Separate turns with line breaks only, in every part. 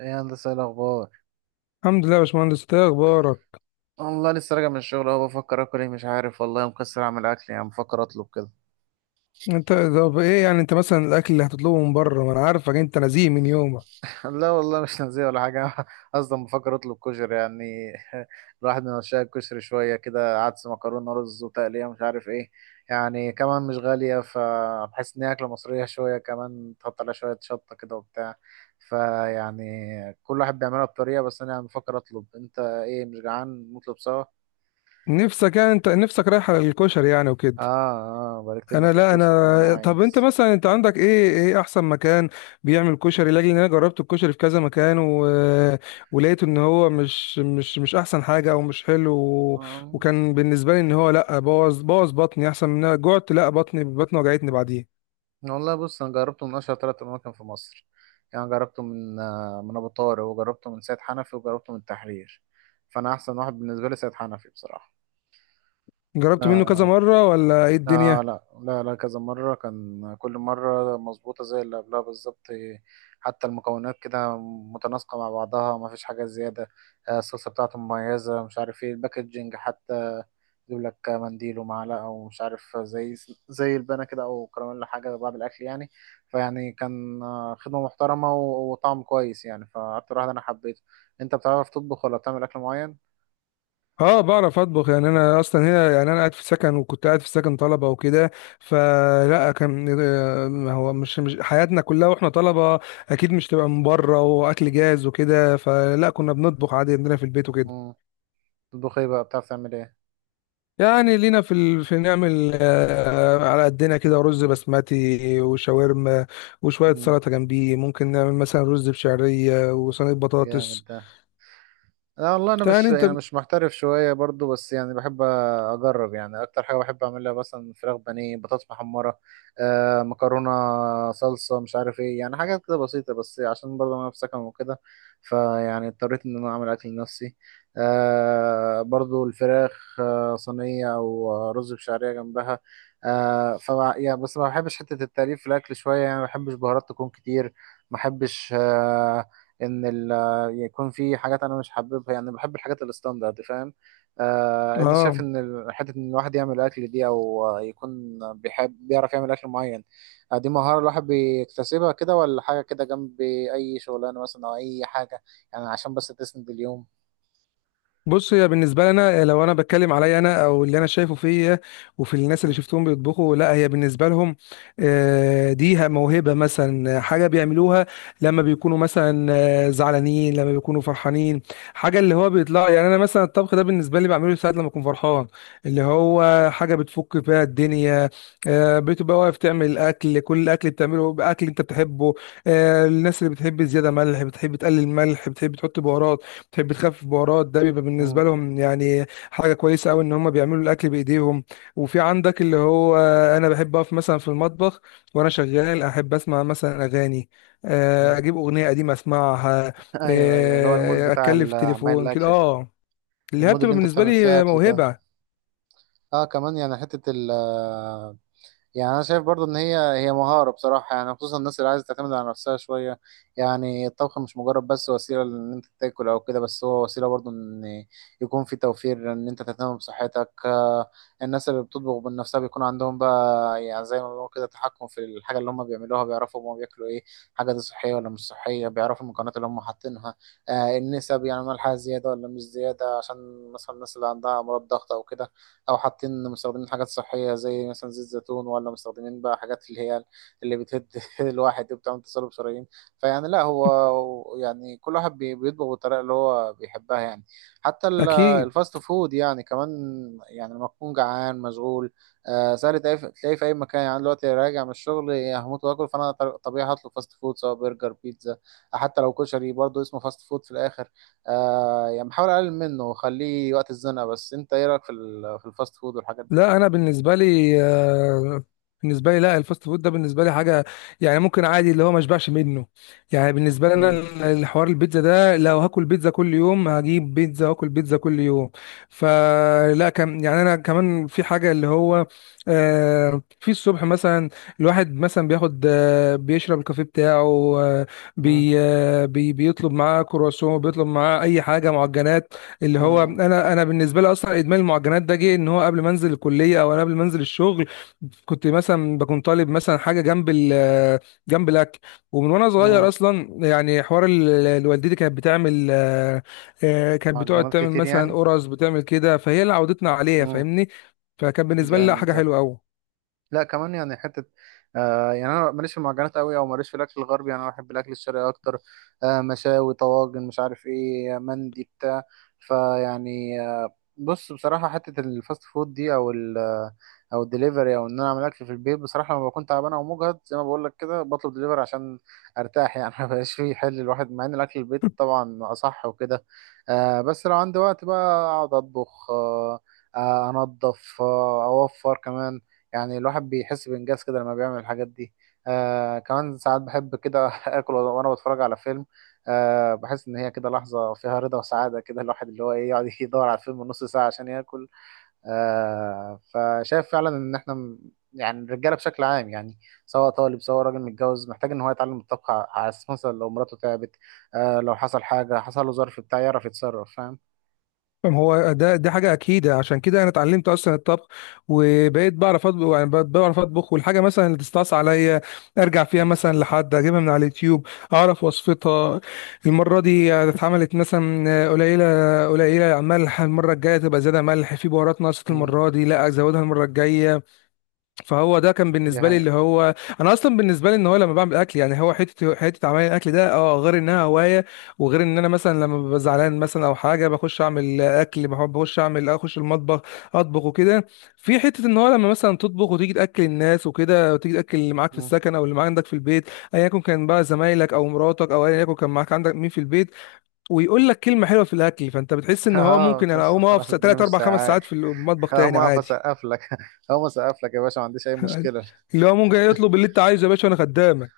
ايه يا هندسة، إيه الاخبار؟
الحمد لله يا باشمهندس، إنت ايه اخبارك؟
والله لسه راجع من الشغل اهو، بفكر اكل ايه مش عارف، والله مكسر اعمل اكل، يعني بفكر اطلب كده.
انت طب ايه؟ انت مثلا الاكل اللي هتطلبه من بره، ما انا عارفك انت نزيه من يومك.
لا والله مش نازيه ولا حاجه. اصلا بفكر اطلب كشري، يعني الواحد من عشاق الكشري، شويه كده عدس مكرونه رز وتقليه مش عارف ايه. يعني كمان مش غاليه، فبحس ان هي اكله مصريه شويه، كمان تحط عليها شويه شطه كده وبتاع. فيعني. كل واحد بيعملها بطريقه، بس انا يعني بفكر اطلب، انت ايه مش جعان، نطلب سوا؟
نفسك انت نفسك رايح على الكشري
اه.
وكده؟
اه، بقالي كتير ما
انا لا
اكلتوش وكمان
انا طب انت
عايز.
مثلا انت عندك ايه؟ ايه احسن مكان بيعمل كشري؟ لاجل ان انا جربت الكشري في كذا مكان ولقيت ان هو مش احسن حاجه او مش حلو وكان بالنسبه لي ان هو لا، بوظ بطني، احسن من إن أنا جعت. لا، بطني وجعتني بعديه.
والله بص، انا جربته من اشهر ثلاث اماكن في مصر. يعني جربته من، من ابو طارق، وجربته من سيد حنفي، وجربته من التحرير. فانا احسن واحد بالنسبه لي سيد حنفي بصراحه.
جربت منه كذا
آه،
مره ولا ايه الدنيا؟
لا لا لا، كذا مرة كان، كل مرة مظبوطة زي اللي قبلها بالظبط، إيه، حتى المكونات كده متناسقة مع بعضها، ما فيش حاجة زيادة. الصلصة بتاعته مميزة، مش عارف ايه الباكجينج حتى يجيب لك منديل ومعلقة، ومش عارف زي البانة كده أو كراميل، حاجة بعد الأكل يعني. فيعني كان، خدمة محترمة، وطعم كويس، يعني فأكتر واحد أنا حبيته. أنت بتعرف تطبخ ولا بتعمل أكل معين؟
اه بعرف اطبخ. انا اصلا هنا، انا قاعد في سكن، وكنت قاعد في سكن طلبه وكده. فلا كان ما هو مش حياتنا كلها واحنا طلبه اكيد مش تبقى من بره واكل جاهز وكده. فلا كنا بنطبخ عادي عندنا في البيت وكده.
مم. تطبخ ايه بقى، بتعرف تعمل ايه؟
لينا في في نعمل على قدنا كده رز بسمتي وشاورما وشويه
مم.
سلطه جنبيه. ممكن نعمل مثلا رز بشعريه وصينيه
جامد
بطاطس.
ده. لا والله، انا
يعني
مش
انت
يعني مش محترف شويه برضو، بس يعني بحب اجرب، يعني اكتر حاجه بحب اعملها مثلا فراخ بانيه بطاطس محمره. مكرونه. صلصه، مش عارف ايه، يعني حاجات كده بسيطه، بس عشان برضو انا في سكن وكده. فيعني اضطريت ان انا اعمل اكل لنفسي. برضو الفراخ، صينيه او رز بشعريه جنبها. آه ف يعني بس ما بحبش حته التأليف في الاكل شويه، يعني ما بحبش بهارات تكون كتير. ما بحبش. ان ال يكون في حاجات انا مش حاببها، يعني بحب الحاجات الستاندرد فاهم. انت شايف
اه
ان حته ان الواحد يعمل اكل دي، او يكون بيحب بيعرف يعمل اكل معين؟ دي مهاره الواحد بيكتسبها كده، ولا حاجه كده جنب اي شغلانه مثلا او اي حاجه؟ يعني عشان بس تسند اليوم.
بص، هي بالنسبه لنا، لو انا بتكلم عليا انا او اللي انا شايفه فيا، وفي الناس اللي
مم.
شفتهم بيطبخوا، لا هي بالنسبه لهم دي موهبه. مثلا حاجه بيعملوها لما بيكونوا مثلا زعلانين، لما بيكونوا فرحانين. حاجه اللي هو بيطلع. انا مثلا الطبخ ده بالنسبه لي بعمله ساعات لما اكون فرحان. اللي هو حاجه بتفك فيها الدنيا. بتبقى واقف تعمل اكل، كل الاكل بتعمله باكل انت بتحبه. الناس اللي بتحب زياده ملح، بتحب تقلل ملح، بتحب تحط بهارات، تحب تخفف بهارات، ده بيبقى بالنسبه
مم.
لهم حاجه كويسه قوي ان هم بيعملوا الاكل بايديهم. وفي عندك اللي هو، انا بحب اقف مثلا في المطبخ وانا شغال، احب اسمع مثلا اغاني.
مم.
اجيب اغنيه قديمه اسمعها.
ايوه ايوه، اللي هو المود بتاع
اتكلم في
عمال
التليفون كده.
الاكل ده.
اه اللي هي
المود
بتبقى
اللي انت
بالنسبه
بتعمل فيه
لي
اكل ده.
موهبه.
اه، كمان يعني حته. يعني انا شايف برضو ان هي مهاره بصراحه، يعني خصوصا الناس اللي عايزه تعتمد على نفسها شويه. يعني الطبخ مش مجرد بس وسيله ان انت تاكل او كده، بس هو وسيله برضو ان يكون في توفير، ان انت تهتم بصحتك، الناس اللي بتطبخ من نفسها بيكون عندهم بقى، يعني زي ما بيقولوا كده، تحكم في الحاجه اللي هم بيعملوها، بيعرفوا هم بياكلوا ايه، حاجه دي صحيه ولا مش صحيه، بيعرفوا المكونات اللي هم حاطينها، النسب يعني ملحها زياده ولا مش زياده، عشان مثلا الناس اللي عندها امراض ضغط او كده، او حاطين مستخدمين حاجات صحيه زي مثلا زيت زيتون، ولا مستخدمين بقى حاجات اللي هي اللي بتهد الواحد وبتعمل تصلب شرايين. فيعني لا، هو يعني كل واحد بيطبخ بالطريقه اللي هو بيحبها يعني. حتى
اكيد.
الفاست فود يعني كمان. يعني لما تكون جعان مشغول، سهل تلاقيه في اي مكان، يعني أنا دلوقتي راجع من الشغل هموت واكل فانا طبيعي هطلب فاست فود، سواء برجر بيتزا. حتى لو كشري برضه اسمه فاست فود في الاخر. يعني بحاول اقلل منه وخليه وقت الزنقه، بس انت ايه رايك في الفاست فود والحاجات دي؟
لا انا بالنسبه لي، لا الفاست فود ده بالنسبه لي حاجه، ممكن عادي اللي هو ما اشبعش منه. بالنسبه لي انا
امم.
الحوار البيتزا ده لو هاكل بيتزا كل يوم هجيب بيتزا واكل بيتزا كل يوم. فلا كم انا كمان في حاجه اللي هو في الصبح مثلا الواحد مثلا بياخد، بيشرب الكافيه بتاعه، آه،
امم.
بي آه، بي بيطلب معاه كرواسون، بيطلب معاه اي حاجه معجنات. اللي هو
امم
انا بالنسبه لي اصلا ادمان المعجنات ده جه ان هو قبل ما انزل الكليه، او انا قبل ما انزل الشغل كنت مثلا بكون طالب مثلا حاجه جنب الاكل. ومن وانا صغير اصلا، حوار والدتي كانت بتعمل كانت بتقعد
معجنات
تعمل
كتير
مثلا
يعني.
قرص، بتعمل كده، فهي اللي عودتنا عليها،
امم.
فاهمني. فكان بالنسبه لي لا،
جامد
حاجه
ده.
حلوه قوي.
لا، كمان يعني حته. يعني انا ماليش في المعجنات قوي، او ماليش في الاكل الغربي، يعني انا بحب الاكل الشرقي اكتر. مشاوي طواجن مش عارف ايه مندي بتاع. فيعني بص بصراحه حته الفاست فود دي، او ال آه، او الدليفري، او ان انا اعمل اكل في البيت، بصراحه لما بكون تعبان او مجهد زي ما بقول لك كده، بطلب دليفري عشان ارتاح يعني. ما بقاش فيه حل الواحد، مع ان الاكل البيت طبعا اصح وكده. بس لو عندي وقت بقى اقعد اطبخ. انضف، اوفر كمان. يعني الواحد بيحس بإنجاز كده لما بيعمل الحاجات دي. كمان ساعات بحب كده آكل وأنا بتفرج على فيلم. بحس إن هي كده لحظة فيها رضا وسعادة، كده الواحد اللي هو إيه يقعد يدور على الفيلم نص ساعة عشان ياكل. فشايف فعلا إن إحنا. يعني الرجالة بشكل عام، يعني سواء طالب سواء راجل متجوز، محتاج إن هو يتعلم الطبخ، على أساس مثلا لو مراته تعبت، لو حصل حاجة حصل له ظرف بتاع يعرف يتصرف فاهم؟
ما هو ده دي حاجة أكيدة، عشان كده أنا اتعلمت أصلا الطبخ وبقيت بعرف أطبخ. بقيت بعرف أطبخ، والحاجة مثلا اللي تستعصي عليا أرجع فيها
مم.
مثلا لحد أجيبها من على اليوتيوب، أعرف وصفتها. المرة دي اتعملت مثلا قليلة، قليلة ملح، المرة الجاية تبقى زيادة ملح، في بهارات ناقصة
مم.
المرة دي، لا أزودها المرة الجاية. فهو ده كان
دي
بالنسبه لي
هي.
اللي هو، انا اصلا بالنسبه لي ان هو لما بعمل اكل، هو حته عمل الاكل ده اه، غير انها هوايه وغير ان انا مثلا لما ببقى زعلان مثلا او حاجه بخش اعمل اكل. بحب بخش اعمل اخش المطبخ، اطبخ وكده. في حته ان هو لما مثلا تطبخ وتيجي تاكل الناس وكده، وتيجي تاكل اللي معاك في السكن او اللي معاك عندك في البيت، ايا يكن كان بقى زمايلك او مراتك او ايا يكن كان معاك عندك مين في البيت، ويقول لك كلمه حلوه في الاكل، فانت بتحس ان هو
اه،
ممكن انا
تحس
اقوم
خلاص
اقف
الدنيا
3
مش
4 5 ساعات
سايعاك.
في المطبخ
هقوم
تاني
اقف
عادي.
اسقف لك. هقوم اسقف لك يا باشا، ما عنديش اي مشكله.
اللي هو ممكن يطلب اللي انت عايزه يا باشا، وانا خدامك.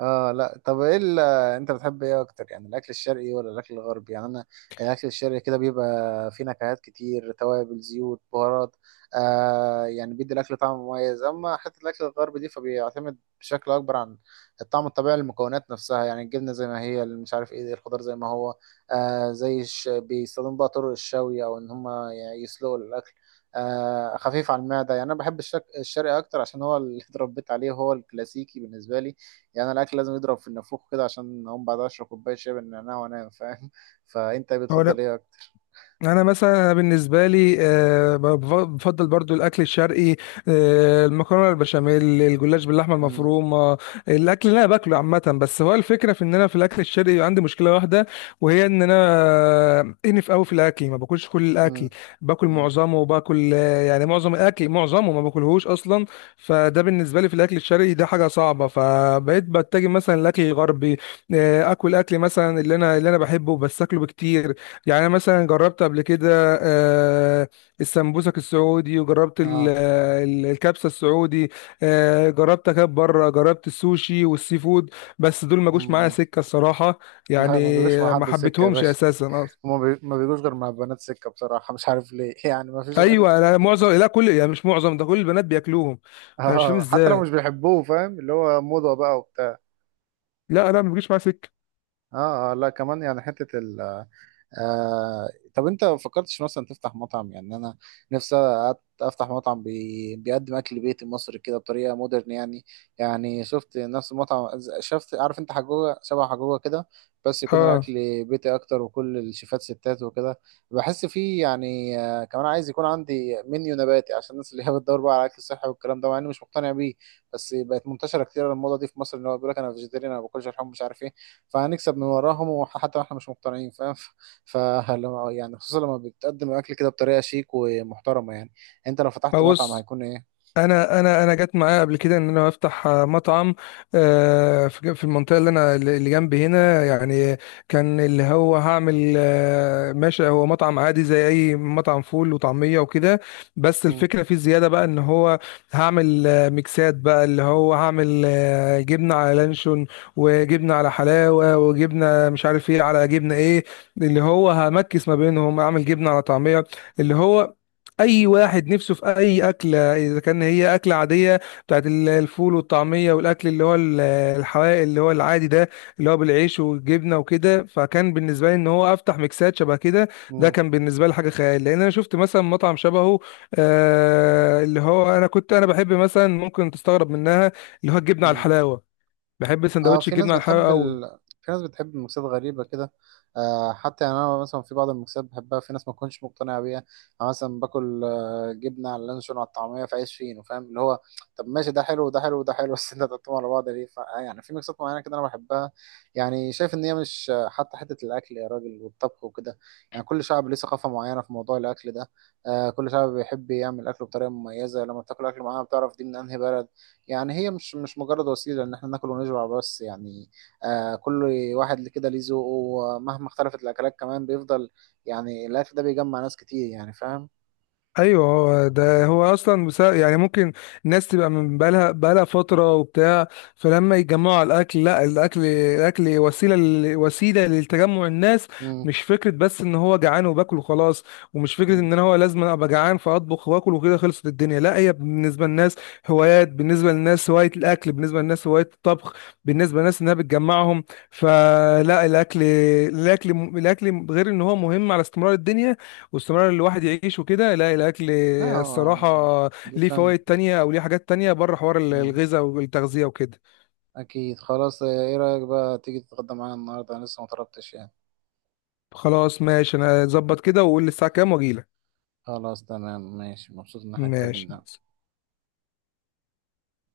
اه، لا طب ايه انت بتحب ايه اكتر، يعني الاكل الشرقي ولا الاكل الغربي، يعني انا الاكل الشرقي كده بيبقى فيه نكهات كتير، توابل زيوت بهارات. يعني بيدي الاكل طعم مميز، اما حته الاكل الغربي دي فبيعتمد بشكل اكبر عن الطعم الطبيعي للمكونات نفسها، يعني الجبنه زي ما هي، اللي مش عارف ايه، الخضار زي ما هو. زي بيستخدموا بقى طرق الشوي، او ان هم يعني يسلقوا الاكل. خفيف على المعده، يعني انا بحب الشرقي اكتر عشان هو اللي اتربيت عليه، هو الكلاسيكي بالنسبه لي. يعني الاكل لازم يضرب في النافوخ كده، عشان اقوم بعد اشرب كوبايه شاي بالنعناع وانام فاهم، فانت
هو انا
بتفضل ايه اكتر؟
انا مثلا أنا بالنسبه لي بفضل برضو الاكل الشرقي. المكرونه، البشاميل، الجلاش باللحمه
امم.
المفرومه، الاكل اللي انا باكله عامه. بس هو الفكره في ان انا في الاكل الشرقي عندي مشكله واحده، وهي ان انا انف قوي في الاكل. ما باكلش كل
امم.
الاكل، باكل
امم.
معظمه وباكل، معظم الاكل معظمه ما باكلهوش اصلا. فده بالنسبه لي في الاكل الشرقي ده حاجه صعبه، فبقيت بتجه مثلا الاكل الغربي. اكل مثلا اللي انا بحبه، بس اكله بكتير. أنا مثلا جربت قبل كده آه، السمبوسك السعودي، وجربت
اه.
الكبسه السعودي، جربت اكل بره، جربت السوشي والسي فود، بس دول ما جوش معايا
امم.
سكه الصراحه. يعني
لا، ما بيجوش مع
ما
حد سكه يا
حبيتهمش
باشا.
اساسا اصلا.
ما بيجوش غير مع البنات سكه بصراحه، مش عارف ليه، يعني ما فيش راجل
ايوه
شفته
انا
بيقول كده.
معظم، لا كل، مش معظم ده، كل البنات بياكلوهم. انا مش فاهم
اه، حتى لو
ازاي.
مش بيحبوه، فاهم اللي هو موضه بقى وبتاع.
لا ما بيجيش معايا سكه.
اه، لا كمان يعني حته. آه، طب انت ما فكرتش مثلا تفتح مطعم، يعني انا نفسي. أت- افتح مطعم بيقدم اكل بيتي مصري كده بطريقه مودرن يعني. يعني شفت نفس المطعم، شفت عارف انت حجوجه شبه حجوجه كده، بس يكون الاكل
اه
بيتي اكتر، وكل الشيفات ستات وكده. بحس فيه يعني، كمان عايز يكون عندي منيو نباتي، عشان الناس اللي هي بتدور بقى على الاكل الصحي والكلام ده، مع اني مش مقتنع بيه. بس بقت منتشره كتير الموضه دي في مصر، ان هو بيقول لك انا فيجيتيريان، انا ما باكلش لحوم، مش عارف ايه. فهنكسب من وراهم، وحتى احنا مش مقتنعين فاهم. فلما يعني خصوصا لما بتقدم الاكل كده بطريقه شيك ومحترمه يعني. انت لو فتحت مطعم
ابص،
هيكون ايه؟
انا جت معايا قبل كده ان انا افتح مطعم في المنطقه اللي انا اللي جنبي هنا يعني. كان اللي هو هعمل، ماشي، هو مطعم عادي زي اي مطعم فول وطعميه وكده، بس
مم.
الفكره فيه زياده بقى ان هو هعمل ميكسات بقى. اللي هو هعمل جبنه على لانشون، وجبنه على حلاوه، وجبنه مش عارف ايه على جبنه ايه، اللي هو همكس ما بينهم. اعمل جبنه على طعميه، اللي هو اي واحد نفسه في اي اكله، اذا كان هي اكله عاديه بتاعت الفول والطعميه والاكل اللي هو الحوائق اللي هو العادي ده، اللي هو بالعيش والجبنه وكده. فكان بالنسبه لي ان هو افتح ميكسات شبه كده. ده
مم.
كان بالنسبه لي حاجه خيال، لان انا شفت مثلا مطعم شبهه. اللي هو انا كنت انا بحب مثلا، ممكن تستغرب منها، اللي هو الجبنه على
مم.
الحلاوه. بحب
اه،
سندوتش الجبنه على الحلاوه قوي.
في ناس بتحب المكسات غريبة كده. حتى يعني انا مثلا في بعض المكسات بحبها، في ناس ما تكونش مقتنعة بيها. انا مثلا باكل جبنة على اللانشون على الطعمية في عيش فينو، فاهم اللي هو طب ماشي، ده حلو وده حلو وده حلو، بس انت تحطهم على بعض ليه ف... آه، يعني في مكسات معينة كده انا بحبها. يعني شايف ان هي مش، حتى حتة الاكل يا راجل، والطبخ وكده. يعني كل شعب ليه ثقافة معينة في موضوع الاكل ده. كل شعب بيحب يعمل اكله بطريقة مميزة، لما بتاكل اكل معينة بتعرف دي من انهي بلد. يعني هي مش مجرد وسيلة إن إحنا ناكل ونشبع بس يعني، كل واحد اللي كده ليه ذوقه، ومهما اختلفت الأكلات كمان بيفضل، يعني الأكل ده بيجمع ناس كتير، يعني فاهم؟
ايوه هو ده هو اصلا بسبب، ممكن الناس تبقى من بقالها فتره وبتاع، فلما يتجمعوا على الاكل لا، الاكل وسيله وسيله لتجمع الناس.
مم.
مش فكره بس ان هو جعان وباكل وخلاص، ومش فكره
مم.
ان انا هو لازم ابقى جعان فاطبخ واكل وكده خلصت الدنيا. لا هي بالنسبه للناس هوايات، بالنسبه للناس هوايه الاكل، بالنسبه للناس هوايه الطبخ، بالنسبه للناس انها بتجمعهم. فلا الاكل، الاكل غير ان هو مهم على استمرار الدنيا واستمرار الواحد يعيش وكده، لا الاكل
لا
الصراحه
هو دي
ليه
فن.
فوائد تانية او ليه حاجات تانية بره حوار
مم.
الغذاء والتغذيه وكده.
أكيد خلاص، إيه رأيك بقى تيجي تتغدى معانا النهاردة، أنا لسه مطلبتش يعني.
خلاص ماشي، انا اظبط كده واقول لي الساعه كام واجيلك.
خلاص تمام ماشي، مبسوط إن إحنا اتكلمنا.
ماشي.